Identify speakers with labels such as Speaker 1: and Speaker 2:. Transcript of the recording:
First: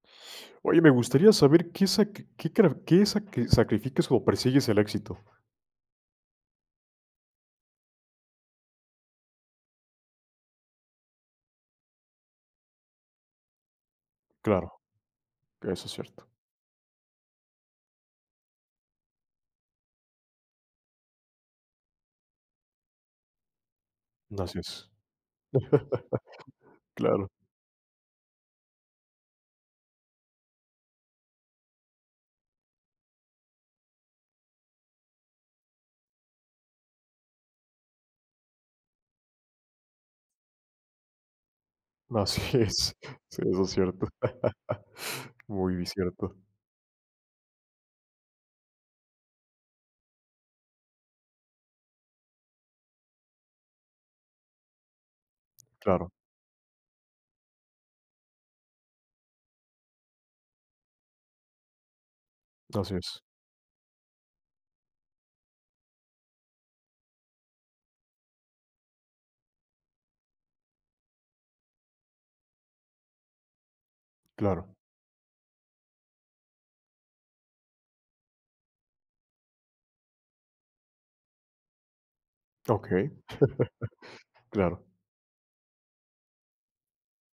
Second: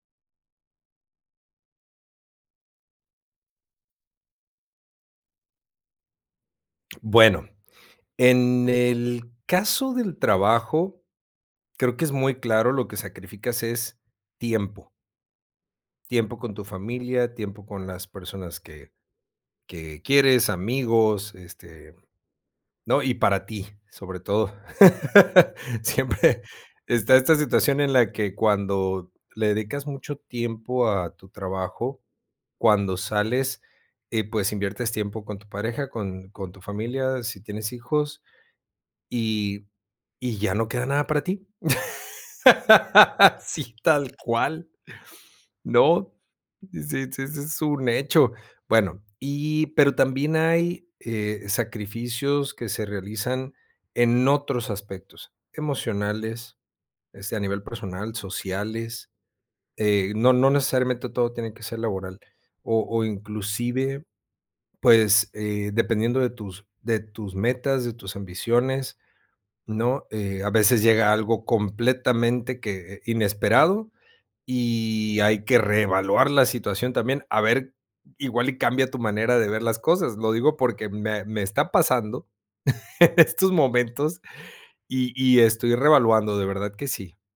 Speaker 1: Oye, me gustaría saber ¿qué sac qué carar qué sac qué sacrificas o persigues el éxito?
Speaker 2: Bueno, en el caso del trabajo, creo que es muy claro, lo que sacrificas es
Speaker 1: Claro.
Speaker 2: tiempo
Speaker 1: Eso es cierto.
Speaker 2: tiempo con tu familia, tiempo con las personas que que quieres, amigos, este, ¿no? Y para ti, sobre todo.
Speaker 1: Así es.
Speaker 2: Siempre está
Speaker 1: Claro.
Speaker 2: esta situación en la que cuando le dedicas mucho tiempo a tu trabajo, cuando sales, eh, pues, inviertes tiempo con tu pareja, con con tu familia, si tienes hijos, y y ya no queda nada para ti.
Speaker 1: Así es, sí, eso es
Speaker 2: Sí,
Speaker 1: cierto.
Speaker 2: tal cual,
Speaker 1: Muy
Speaker 2: ¿no?
Speaker 1: cierto.
Speaker 2: Sí sí ese es un hecho. Bueno, y pero también hay, eh, sacrificios que se realizan en otros aspectos,
Speaker 1: Claro.
Speaker 2: emocionales, este, a nivel personal, sociales, eh, no no necesariamente todo tiene que ser laboral. O
Speaker 1: Así
Speaker 2: o
Speaker 1: es.
Speaker 2: inclusive, pues, eh, dependiendo de tus de tus metas, de tus ambiciones, ¿no? Eh, a veces llega algo completamente que eh, inesperado
Speaker 1: Claro.
Speaker 2: y hay que reevaluar la situación, también, a ver, igual y cambia tu manera de ver las cosas. Lo digo porque me me está pasando
Speaker 1: Okey,
Speaker 2: en estos momentos
Speaker 1: claro.
Speaker 2: y y estoy reevaluando, de verdad que sí.